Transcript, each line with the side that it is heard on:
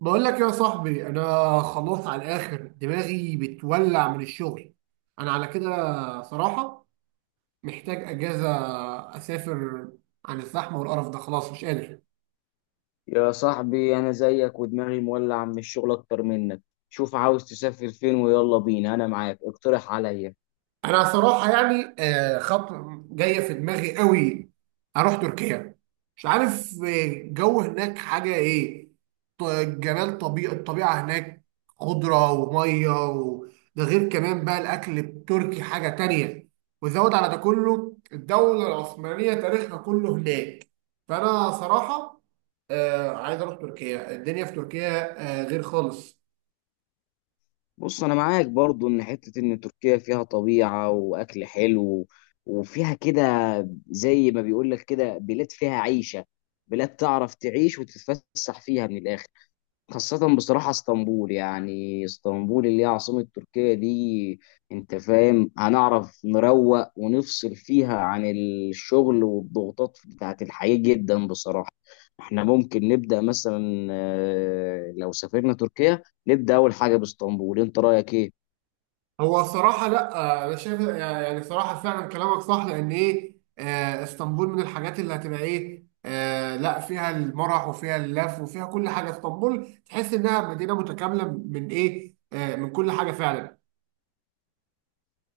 right: بقول لك يا صاحبي، انا خلاص على الاخر دماغي بتولع من الشغل. انا على كده صراحة محتاج اجازة، اسافر عن الزحمة والقرف ده، خلاص مش قادر.
left: يا صاحبي انا زيك ودماغي مولع من الشغل اكتر منك. شوف، عاوز تسافر فين ويلا بينا؟ انا معاك، اقترح عليا.
right: انا صراحه يعني خطوه جايه في دماغي قوي، اروح تركيا. مش عارف جو هناك حاجه ايه. ط- جمال الطبيعه هناك، خضره وميه و. ده غير كمان بقى الاكل التركي حاجه تانية، وزود على ده كله الدوله العثمانيه تاريخها كله هناك. فانا صراحه عايز اروح تركيا، الدنيا في تركيا غير خالص.
left: بص انا معاك برضو ان حتة ان تركيا فيها طبيعة واكل حلو وفيها كده، زي ما بيقولك كده بلاد فيها عيشة، بلاد تعرف تعيش وتتفسح فيها من الاخر. خاصة بصراحة اسطنبول، يعني اسطنبول اللي هي عاصمة تركيا دي. انت فاهم، هنعرف نروق ونفصل فيها عن الشغل والضغوطات بتاعت الحياة جدا بصراحة. احنا ممكن نبدأ مثلا لو سافرنا تركيا نبدأ أول حاجة باسطنبول، انت رأيك ايه؟
right: هو الصراحة لا، أنا شايف يعني صراحة فعلا كلامك صح، لأن إيه اسطنبول من الحاجات اللي هتبقى إيه لا، فيها المرح وفيها اللف وفيها كل حاجة. اسطنبول تحس إنها مدينة متكاملة من إيه من كل حاجة فعلا.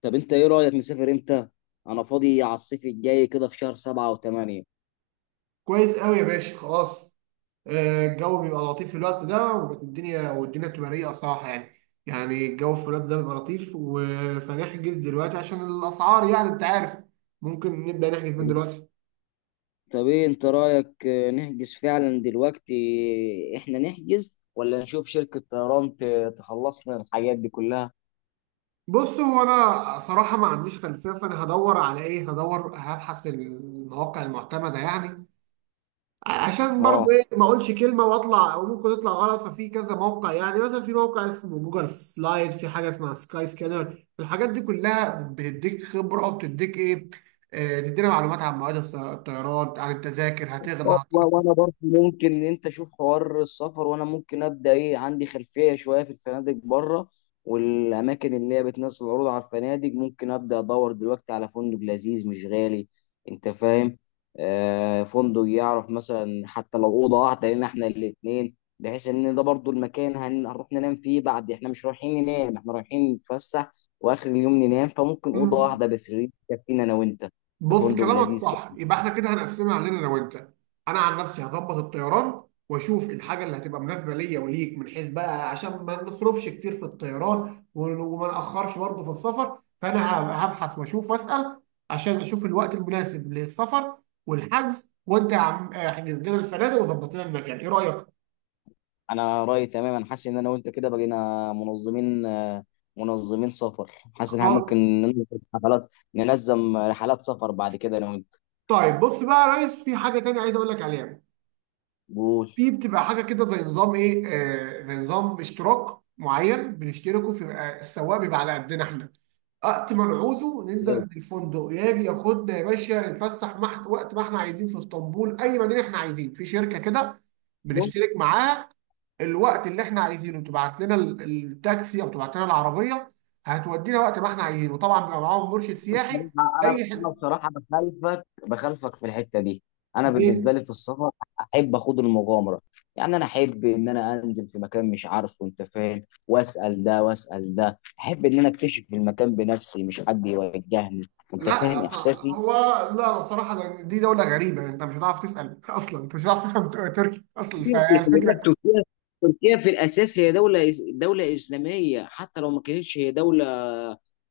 left: طب انت ايه رأيك، نسافر امتى؟ انا فاضي على الصيف الجاي كده في شهر 7 و8.
right: كويس قوي يا باشا، خلاص. الجو بيبقى لطيف في الوقت ده، والدنيا بتبقى رايقة صراحة يعني. يعني الجو في الوقت ده بيبقى لطيف فنحجز دلوقتي عشان الأسعار، يعني أنت عارف، ممكن نبدأ نحجز من دلوقتي.
left: طب ايه انت رأيك نحجز فعلا دلوقتي؟ احنا نحجز ولا نشوف شركة طيران تخلصنا الحاجات دي كلها؟
right: بص، هو انا صراحه ما عنديش خلفيه، فانا هدور على ايه، هدور هبحث المواقع المعتمده يعني. عشان
left: اه.
right: برضو ايه، ما اقولش كلمه واطلع، او ممكن تطلع غلط، ففي كذا موقع، يعني مثلا في موقع اسمه جوجل سلايد، في حاجه اسمها سكاي سكانر. الحاجات دي كلها بتديك خبره، وبتديك ايه، تدينا معلومات عن مواعيد الطيران، عن التذاكر هتغلى.
left: وانا برضه ممكن ان انت شوف حوار السفر وانا ممكن ابدا ايه، عندي خلفيه شويه في الفنادق بره والاماكن اللي هي بتنزل عروض على الفنادق. ممكن ابدا ادور دلوقتي على فندق لذيذ مش غالي، انت فاهم، آه، فندق يعرف مثلا حتى لو اوضه واحده لنا احنا الاثنين، بحيث ان ده برضو المكان هنروح ننام فيه بعد، احنا مش رايحين ننام، احنا رايحين نتفسح واخر اليوم ننام. فممكن اوضه واحده بس تكفينا انا وانت في
right: بص،
left: فندق
right: كلامك
left: لذيذ.
right: صح، يبقى احنا كده هنقسمها علينا انا وانت. انا عن نفسي هظبط الطيران، واشوف الحاجه اللي هتبقى مناسبه ليا وليك من حيث بقى، عشان ما نصرفش كتير في الطيران وما ناخرش برضه في السفر، فانا هبحث واشوف واسال، عشان اشوف الوقت المناسب للسفر والحجز. وانت يا عم احجز لنا الفنادق، وظبط لنا المكان، ايه رايك؟
left: انا رايي تماما، حاسس ان انا وانت كده بقينا منظمين، منظمين سفر. حاسس ان احنا
right: خلاص.
left: ممكن ننظم حفلات، ننظم رحلات سفر بعد كده انا وانت.
right: طيب بص بقى يا ريس، في حاجه تانيه عايز اقول لك عليها.
left: قول.
right: في بتبقى حاجه كده زي نظام ايه، آه زي نظام اشتراك معين بنشتركه في السواق، بيبقى على قدنا احنا، وقت ما نعوزه ننزل من الفندق يجي ياخدنا يا باشا نتفسح، وقت ما احنا عايزين في اسطنبول، اي مدينه احنا عايزين، في شركه كده
left: بص،
right: بنشترك معاها. الوقت اللي احنا عايزينه تبعت لنا التاكسي، او تبعت لنا العربيه، هتودينا وقت ما احنا عايزينه. طبعا بيبقى معاهم مرشد سياحي.
left: بصراحة انا
right: اي
left: انا
right: حته؟
left: بصراحه بخالفك في الحته دي. انا بالنسبه
right: إيه،
left: لي في السفر احب اخد المغامره، يعني انا احب ان انا انزل في مكان مش عارفه، انت فاهم، واسال ده واسال ده، احب ان انا اكتشف المكان بنفسي مش حد يوجهني. انت
right: لا
left: فاهم احساسي.
right: هو لا، بصراحة، لأن دي دولة غريبة، انت مش هتعرف تسأل اصلا، انت مش هتعرف تفهم تركي اصلا،
left: خلي بالك
right: فالفكرة.
left: تركيا، تركيا في الاساس هي دوله دوله اسلاميه، حتى لو ما كانتش هي دوله،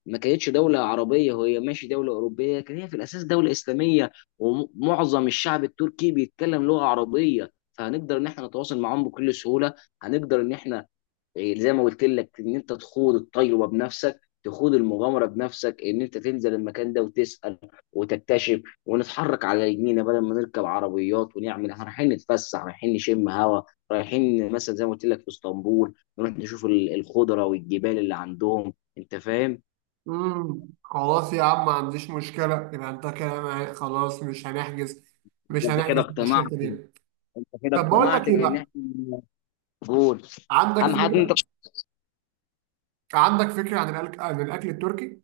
left: ما كانتش دوله عربيه، هي ماشي دوله اوروبيه لكن هي في الاساس دوله اسلاميه. ومعظم الشعب التركي بيتكلم لغه عربيه، فهنقدر ان احنا نتواصل معاهم بكل سهوله. هنقدر ان احنا زي ما قلت لك، ان انت تخوض التجربه بنفسك، تخوض المغامره بنفسك، ان انت تنزل المكان ده وتسال وتكتشف، ونتحرك على رجلينا بدل ما نركب عربيات ونعمل. إحنا رايحين نتفسح، رايحين نشم هوا، رايحين مثلا زي ما قلت لك في اسطنبول نروح نشوف الخضره والجبال اللي عندهم، انت فاهم.
right: خلاص يا عم، ما عنديش مشكلة، يبقى انت كده معايا. خلاص مش هنحجز، مش
left: انت كده
right: هنحجز مع
left: اقتنعت،
right: الشركة دي.
left: انت كده
right: طب بقول لك
left: اقتنعت
right: ايه
left: بان
right: بقى،
left: احنا. قول،
right: عندك
left: اهم حاجه إن انت.
right: فكرة عندك فكرة عن الأكل التركي؟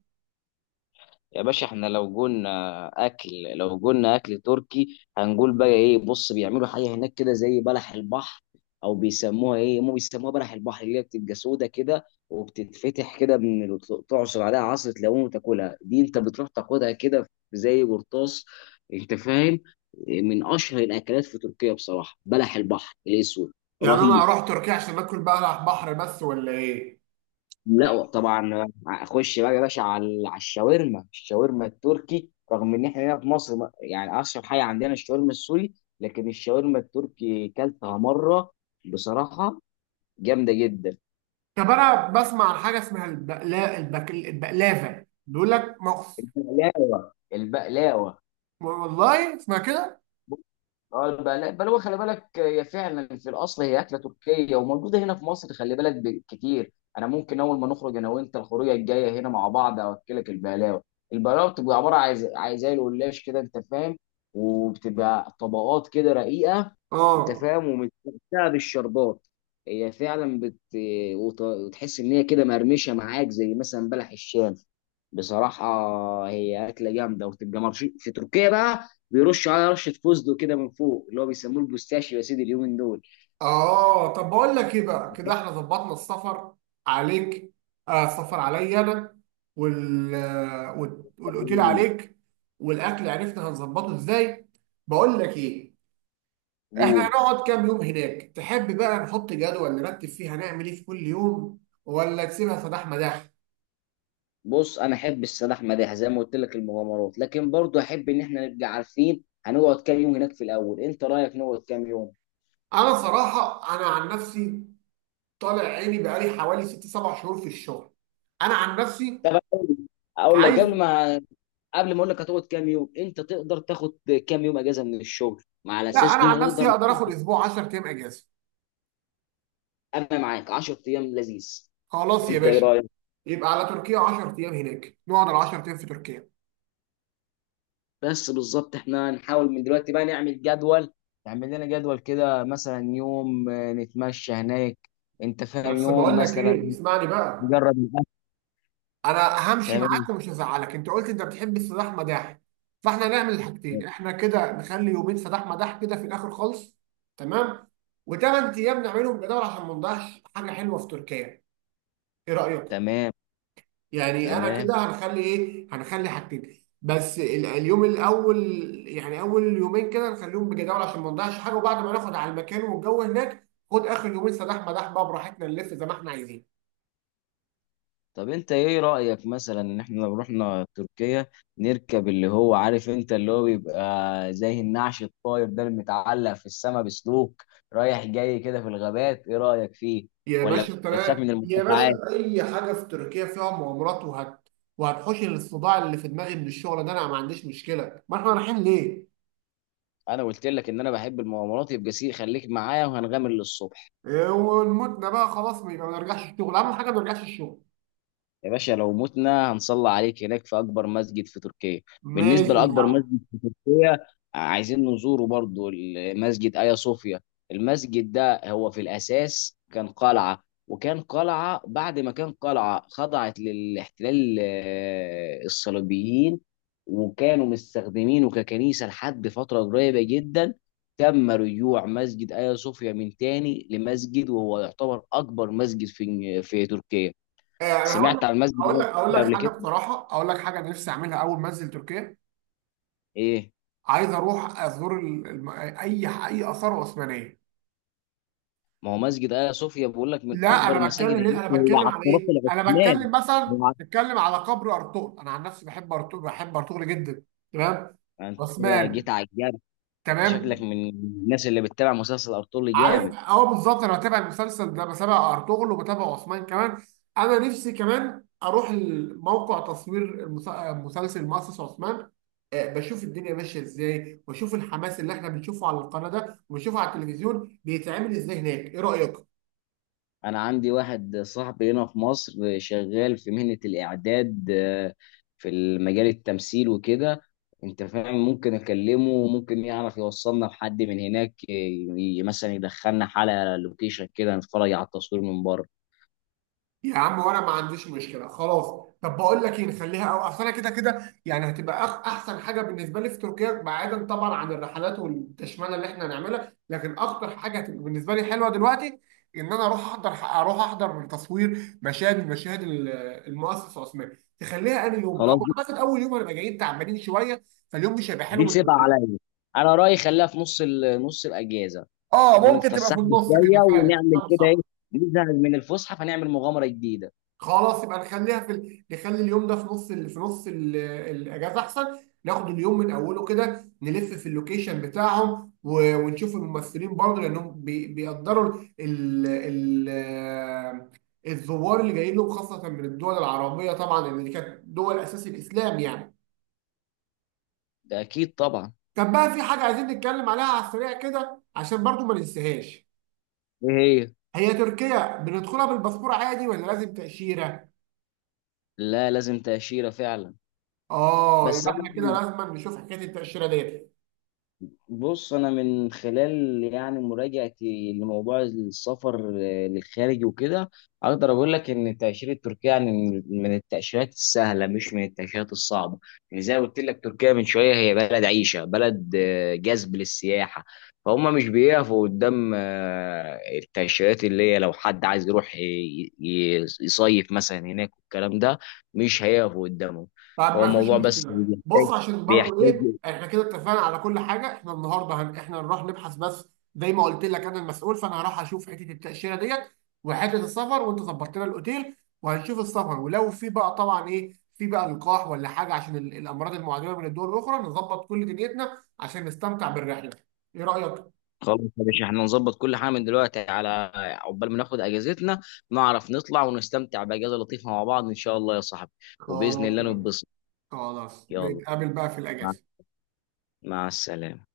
left: يا باشا احنا لو قلنا اكل، لو قلنا اكل تركي هنقول بقى ايه؟ بص بيعملوا حاجه هناك كده زي بلح البحر، او بيسموها ايه، هم بيسموها بلح البحر، اللي هي بتبقى سودا كده وبتتفتح كده من تعصر عليها عصره ليمون وتاكلها. دي انت بتروح تاخدها كده زي قرطاس، انت فاهم، من اشهر الاكلات في تركيا بصراحه بلح البحر الاسود.
right: يعني انا
left: رهيب.
right: اروح تركيا عشان اكل بقى بحر بس ولا ايه؟
left: لا طبعا، اخش بقى يا باشا على على الشاورما. الشاورما التركي رغم ان احنا هنا في مصر يعني اشهر حاجه عندنا الشاورما السوري، لكن الشاورما التركي كلتها مره بصراحه، جامده جدا.
right: طب انا بسمع عن حاجة اسمها البقلافة، بيقول لك مخ.
left: البقلاوه البقلاوه.
right: والله اسمها كده.
left: اه البقلاوه البقلاوه، خلي بالك هي فعلا في الاصل هي اكله تركيه وموجوده هنا في مصر، خلي بالك كتير. انا ممكن اول ما نخرج انا وانت الخروجه الجايه هنا مع بعض اوكلك البقلاوه. البقلاوه بتبقى عباره عن زي عن زي القلاش كده، انت فاهم، وبتبقى طبقات كده رقيقه، انت
right: اه.
left: فاهم، ومتمتعه بالشربات. هي فعلا وتحس ان هي كده مرمشه معاك زي مثلا بلح الشام. بصراحة هي أكلة جامدة، وتبقى مرشي في تركيا بقى، بيرش على رشه فوزدو كده من فوق اللي هو بيسموه البوستاشيو، يا سيدي اليومين دول.
right: اه، طب بقول لك ايه بقى، كده احنا ظبطنا السفر عليك، آه السفر عليا انا، والاوتيل عليك، والاكل عرفنا هنظبطه ازاي. بقول لك ايه، احنا
left: قول.
right: هنقعد كام يوم هناك؟ تحب بقى نحط جدول نرتب فيه هنعمل ايه في كل يوم، ولا تسيبها صداح مداح؟
left: بص انا احب السيد احمد يحيى زي ما قلت لك المغامرات، لكن برضو احب ان احنا نبقى عارفين هنقعد كام يوم هناك في الاول. انت رايك نقعد كام يوم؟
right: انا صراحة انا عن نفسي طالع عيني بقالي حوالي ست سبع شهور في الشغل. انا عن نفسي
left: طب اقول لك،
right: عايز.
left: قبل ما اقول لك هتقعد كام يوم، انت تقدر تاخد كام يوم اجازه من الشغل مع
right: لا
left: الاساس
right: انا
left: دي
right: عن نفسي
left: هنقدر.
right: هقدر اخد اسبوع 10 ايام اجازة.
left: انا معاك، 10 ايام لذيذ،
right: خلاص يا
left: انت ايه
right: باشا،
left: رايك؟
right: يبقى على تركيا 10 ايام هناك، نقعد ال 10 ايام في تركيا.
left: بس بالظبط احنا نحاول من دلوقتي بقى نعمل جدول، نعمل لنا جدول كده مثلا يوم نتمشى هناك، انت فاهم،
right: بس
left: يوم
right: بقول لك ايه،
left: مثلا
right: اسمعني بقى.
left: نجرب الاكل.
right: انا همشي معاك
left: تمام.
right: ومش هزعلك، انت قلت انت بتحب السداح مداح، فاحنا هنعمل الحاجتين. احنا كده نخلي يومين سداح مداح كده في الاخر خالص، تمام. و8 ايام نعملهم جدول عشان ما نضيعش حاجه حلوه في تركيا، ايه رايك؟
left: تمام.
right: يعني انا كده
left: تمام.
right: هنخلي ايه، هنخلي حاجتين بس، اليوم الاول، يعني اول يومين كده نخليهم بجداول عشان ما نضيعش حاجه، وبعد ما ناخد على المكان والجو هناك، خد اخر يومين سداح مداح بقى براحتنا، نلف زي ما احنا عايزين.
left: طب انت ايه رأيك مثلا ان احنا لو رحنا تركيا نركب اللي هو عارف انت اللي هو بيبقى زي النعش الطاير ده اللي متعلق في السماء بسلوك، رايح جاي كده في الغابات، ايه رأيك فيه؟
right: يا
left: ولا
right: باشا
left: بتخاف من
right: تمام يا
left: المرتفعات؟
right: باشا، اي حاجه في تركيا فيها مغامرات وهتحوش الصداع اللي في دماغي من الشغل ده، انا ما عنديش مشكله، ما احنا رايحين ليه.
left: انا قلت لك ان انا بحب المغامرات، يبقى سي خليك معايا وهنغامر للصبح.
right: إيه، ونموتنا بقى خلاص، ما يبقى ما نرجعش الشغل، اهم حاجه ما نرجعش الشغل.
left: يا باشا لو متنا هنصلي عليك هناك في اكبر مسجد في تركيا. بالنسبه
right: ماشي يا
left: لاكبر
right: عم.
left: مسجد في تركيا، عايزين نزوره برضو، المسجد ايا صوفيا. المسجد ده هو في الاساس كان قلعه، وكان قلعه، بعد ما كان قلعه خضعت للاحتلال الصليبيين، وكانوا مستخدمينه ككنيسه لحد فتره قريبه جدا. تم رجوع مسجد ايا صوفيا من تاني لمسجد، وهو يعتبر اكبر مسجد في تركيا.
right: انا هقول لك،
left: سمعت عن مسجد
right: هقول
left: ايا
right: لك هقول لك
left: صوفيا قبل
right: حاجه
left: كده؟
right: بصراحه، اقول لك حاجه نفسي اعملها اول ما انزل تركيا.
left: ايه.
right: عايز اروح ازور اي اثار عثمانيه.
left: ما هو مسجد ايا صوفيا بقول لك من
right: لا
left: اكبر
right: انا
left: المساجد
right: بتكلم ليه،
left: هناك،
right: انا
left: هو
right: بتكلم
left: على
right: على
left: الطرف
right: ايه، انا
left: العثماني.
right: بتكلم مثلا،
left: هو على-
right: بتكلم على قبر ارطغرل، انا عن نفسي بحب ارطغرل، بحب ارطغرل جدا، تمام،
left: انت كده
right: عثمان،
left: جيت على الجرح. انت شكلك
right: تمام.
left: من الناس اللي بتتابع مسلسل ارطغرل
right: عارف،
left: جامد.
right: اه بالظبط، انا بتابع المسلسل ده، بتابع ارطغرل وبتابع عثمان كمان. انا نفسي كمان اروح موقع تصوير مسلسل مؤسس عثمان، بشوف الدنيا ماشيه ازاي، واشوف الحماس اللي احنا بنشوفه على القناه ده وبنشوفه على التلفزيون بيتعمل ازاي هناك، ايه رايك؟
left: انا عندي واحد صاحبي هنا في مصر شغال في مهنة الاعداد، في المجال التمثيل وكده، انت فاهم، ممكن اكلمه وممكن يعرف يوصلنا لحد من هناك، مثلا يدخلنا حلقة لوكيشن كده نتفرج على التصوير من بره.
right: يا عم وانا ما عنديش مشكله، خلاص. طب بقول لك ايه، نخليها، او اصل انا كده كده يعني، هتبقى احسن حاجه بالنسبه لي في تركيا، بعيدا طبعا عن الرحلات والتشمانه اللي احنا هنعملها، لكن اكتر حاجه هتبقى بالنسبه لي حلوه دلوقتي، ان انا اروح احضر، اروح احضر من تصوير مشاهد المؤسس العثماني. تخليها انهي يوم؟ او
left: خلاص،
right: اعتقد اول يوم هنبقى جايين تعبانين شويه، فاليوم مش هيبقى حلو
left: دي
right: من
left: سيبها
right: أوله.
left: عليا. انا رايي خليها في نص الاجازه،
right: اه
left: نكون
right: ممكن تبقى في
left: اتفسحنا
right: النص كده،
left: شويه
right: فعلا
left: ونعمل
right: كلامك
left: كده ايه،
right: صح.
left: نزهق من الفسحه فنعمل مغامره جديده.
right: خلاص يبقى نخلي اليوم ده في نص الاجازه احسن. ناخد اليوم من اوله كده نلف في اللوكيشن بتاعهم، ونشوف الممثلين برضه لانهم بيقدروا الزوار اللي جايين لهم، خاصه من الدول العربيه طبعا، لان دي كانت دول اساس الاسلام يعني.
left: ده اكيد طبعا.
right: كان بقى في حاجه عايزين نتكلم عليها على السريع كده، عشان برضه ما ننساهاش.
left: ايه. هي.
right: هي تركيا بندخلها بالباسبور عادي، ولا لازم تاشيره؟
left: لا، لازم تأشيرة فعلا.
right: اه،
left: بس
right: يبقى احنا كده لازم نشوف حكايه التاشيره ديت.
left: بص انا من خلال يعني مراجعتي لموضوع السفر للخارج وكده، اقدر اقول لك ان التاشيره التركيه يعني من التاشيرات السهله مش من التاشيرات الصعبه. يعني زي ما قلت لك تركيا من شويه هي بلد عيشه، بلد جذب للسياحه، فهم مش بيقفوا قدام التاشيرات. اللي هي لو حد عايز يروح يصيف مثلا هناك والكلام ده مش هيقفوا قدامهم.
right: طب
left: هو
right: ما فيش
left: الموضوع بس
right: مشكله،
left: بيحتاج
right: بص عشان برضو
left: بيحتاج
right: ايه، احنا كده اتفقنا على كل حاجه، احنا النهارده احنا نروح نبحث بس. زي ما قلت لك انا المسؤول، فانا هروح اشوف حته التاشيره ديت وحته السفر، وانت ظبطت لنا الاوتيل. وهنشوف السفر، ولو في بقى طبعا ايه، في بقى لقاح ولا حاجه عشان الامراض المعديه من الدول الاخرى، نظبط كل دنيتنا عشان نستمتع بالرحله، ايه رايك؟
left: خلاص يا باشا، احنا نظبط كل حاجه من دلوقتي على عقبال ما ناخد اجازتنا، نعرف نطلع ونستمتع باجازه لطيفه مع بعض ان شاء الله يا صاحبي، وباذن
right: خلاص،
left: الله نتبسط.
right: خلاص
left: يلا،
right: نتقابل بقى في
left: مع
right: الاجازه.
left: مع السلامه.